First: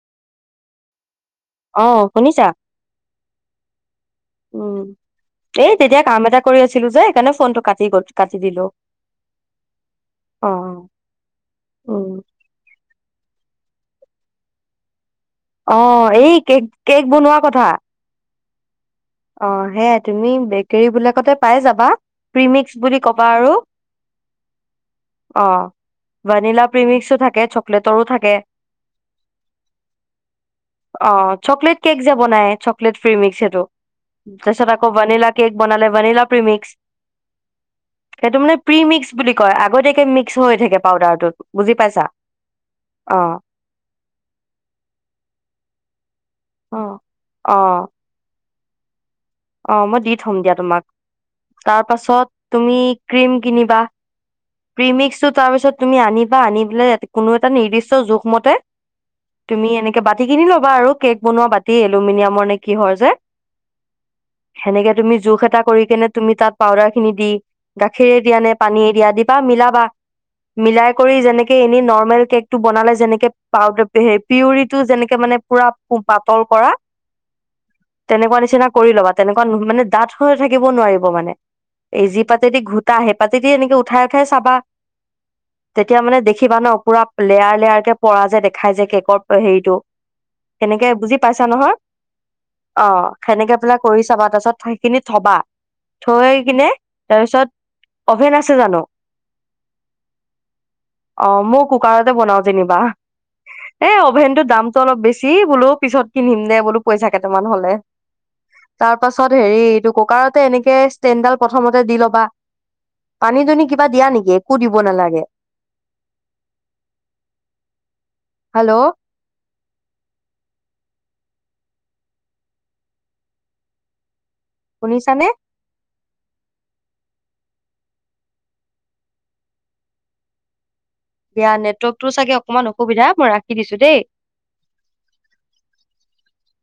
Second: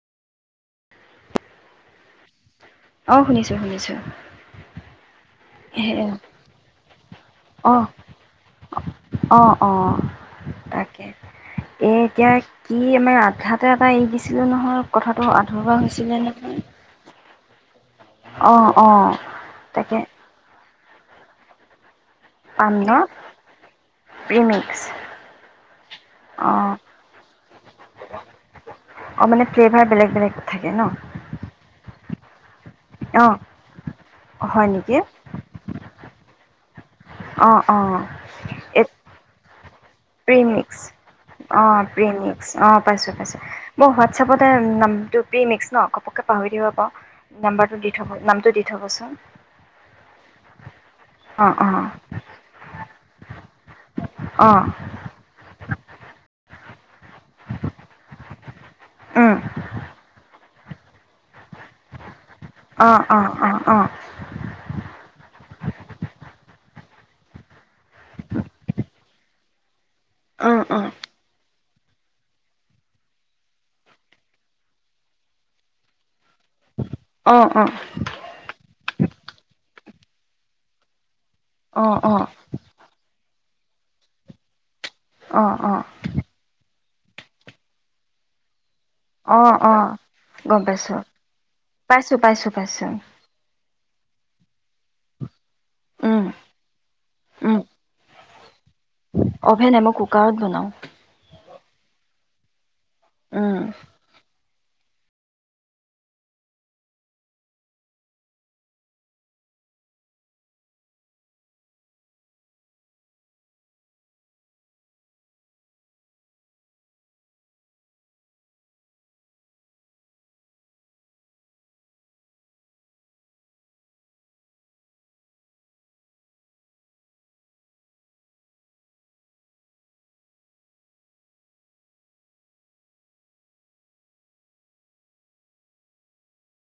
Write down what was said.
অ শুনিছা অ শুনিছো শুনিছো উম এই তেতিয়া কাম এটা কৰি আছিলো যে সেইকাৰণে ফোনটো কাটি আহ গল কাটি দিলো আহ অ অ তাকে এ উম এতিয়া কি আমাৰ আধাত ত এটা এৰি দিছিলো নহয় কথাত অ এই কেক কেক বনোৱা কথা অহ অ সেয়া তুমি বেকৰী বিলাকতে পাই যাবা প্ৰিমিক্স পাম ন বুলি কবা আৰু প্ৰিমিক্স অ অ ভানিলা প্ৰিমিক থাকে চকলেটৰো থাকে অ মানে ফ্লেভাৰ বেলেগ বেলেগ থাকে ন অ চকলেট কেক বনাই প্লেট ফ্ৰ্ৰী অ মিক্স হেটো তচ হয় আকৌ নেকি বনিলা কেক বনাল বনিলা প্ৰিমিক্স অ অ সেইটো মানে এই প্ৰিমিক্স বুলি কয় আগতীয়াকে মিক্স হৈ থাকে প্ৰিমিক্স পাউদাৰটোত অ বুজি পাইছা প্ৰিমিক্স পাইছোঁ অ পাইছোঁ মই হোৱাতছাপতে নামটো প্ৰিমিক্স ন কে অ পাহৰিব অ নাম্বাৰটো দি থ নামটো দি পঠ বছচোন অ মই দি থম দিয়া তোমাক অ অ তাৰ পাছত তুমি ক্ৰীম কিনিবা অ প্ৰিমিক্সটো তাৰপিছত তুমি আনিবা আনিবা বলে কোনো এটা নিৰ্দিষ্ট জোখমতে উম তুমি এনেকে বাতি কিনি ল আৰু কেক বনোৱা বাতি এলুমিনিয়াম অ অ অ অ সেনেকে তুমি জোখ এটা কৰি কেনে তুমি তাত পাউদাৰ খিনি দি গাখীৰে দিয়া নে পানীয়ে দিয়া দিবা মিলাবা অ', অ'। মিলাই কৰি যেনেকে এনে নৰ্মেল কেক টো বনালে যেনেকে পাউাৰ পিউৰিটো যেনেকে মানে পুৰা তল কৰা অ', অ', তেনেকুৱা নিচিনা ল'বা তেনেকুৱা মানে দাত হৈ থাকিব নোৱাৰিব মানে অ', এইজি অ', পাতেদি ঘোটা আহ পাতিদি এনেকে উঠাই উঠাই চাবা। অ', তেতিয়া মানে দেখিবা ন পুৰা লেয়াৰ লেয়াৰ কে পৰা যে দেখাই য কেকৰ অ', অ', হেৰিটো অ'। গম সেনেকে পাইছোঁ, বুজি পাইছা নহয়, পাইছোঁ, পাইছোঁ, অ পাইছোঁ। সেনে কৰি চাবা তাৰপিছত সেইখিনি থবা। উম, থৈ কিনে, তাৰপিছত উম, অভেন আছে ছে জানো। অভেন নাই, মই কুকাৰত বনাওঁ। অ মই কুকাৰতে বনাও যেনিবা। উম। এ অভেনটো দাম অলপ বেছি বোলো পিছত কিনিম দে বোলো পইচা কেইটামান হলে। তাৰ পাছত হেৰি এইটো কুকাৰতে এনেকে ষ্টেণ্ডডাল প্ৰথমতে দি লবা, পানী দুনি কিবা দিয়া নেকি একো দিব নালাগে। হেল্ল' শুনিছানে? দিয়া নেটৱৰ্কটো চাগে অকনমান অসুবিধা, মই ৰাখি দিছো দেই।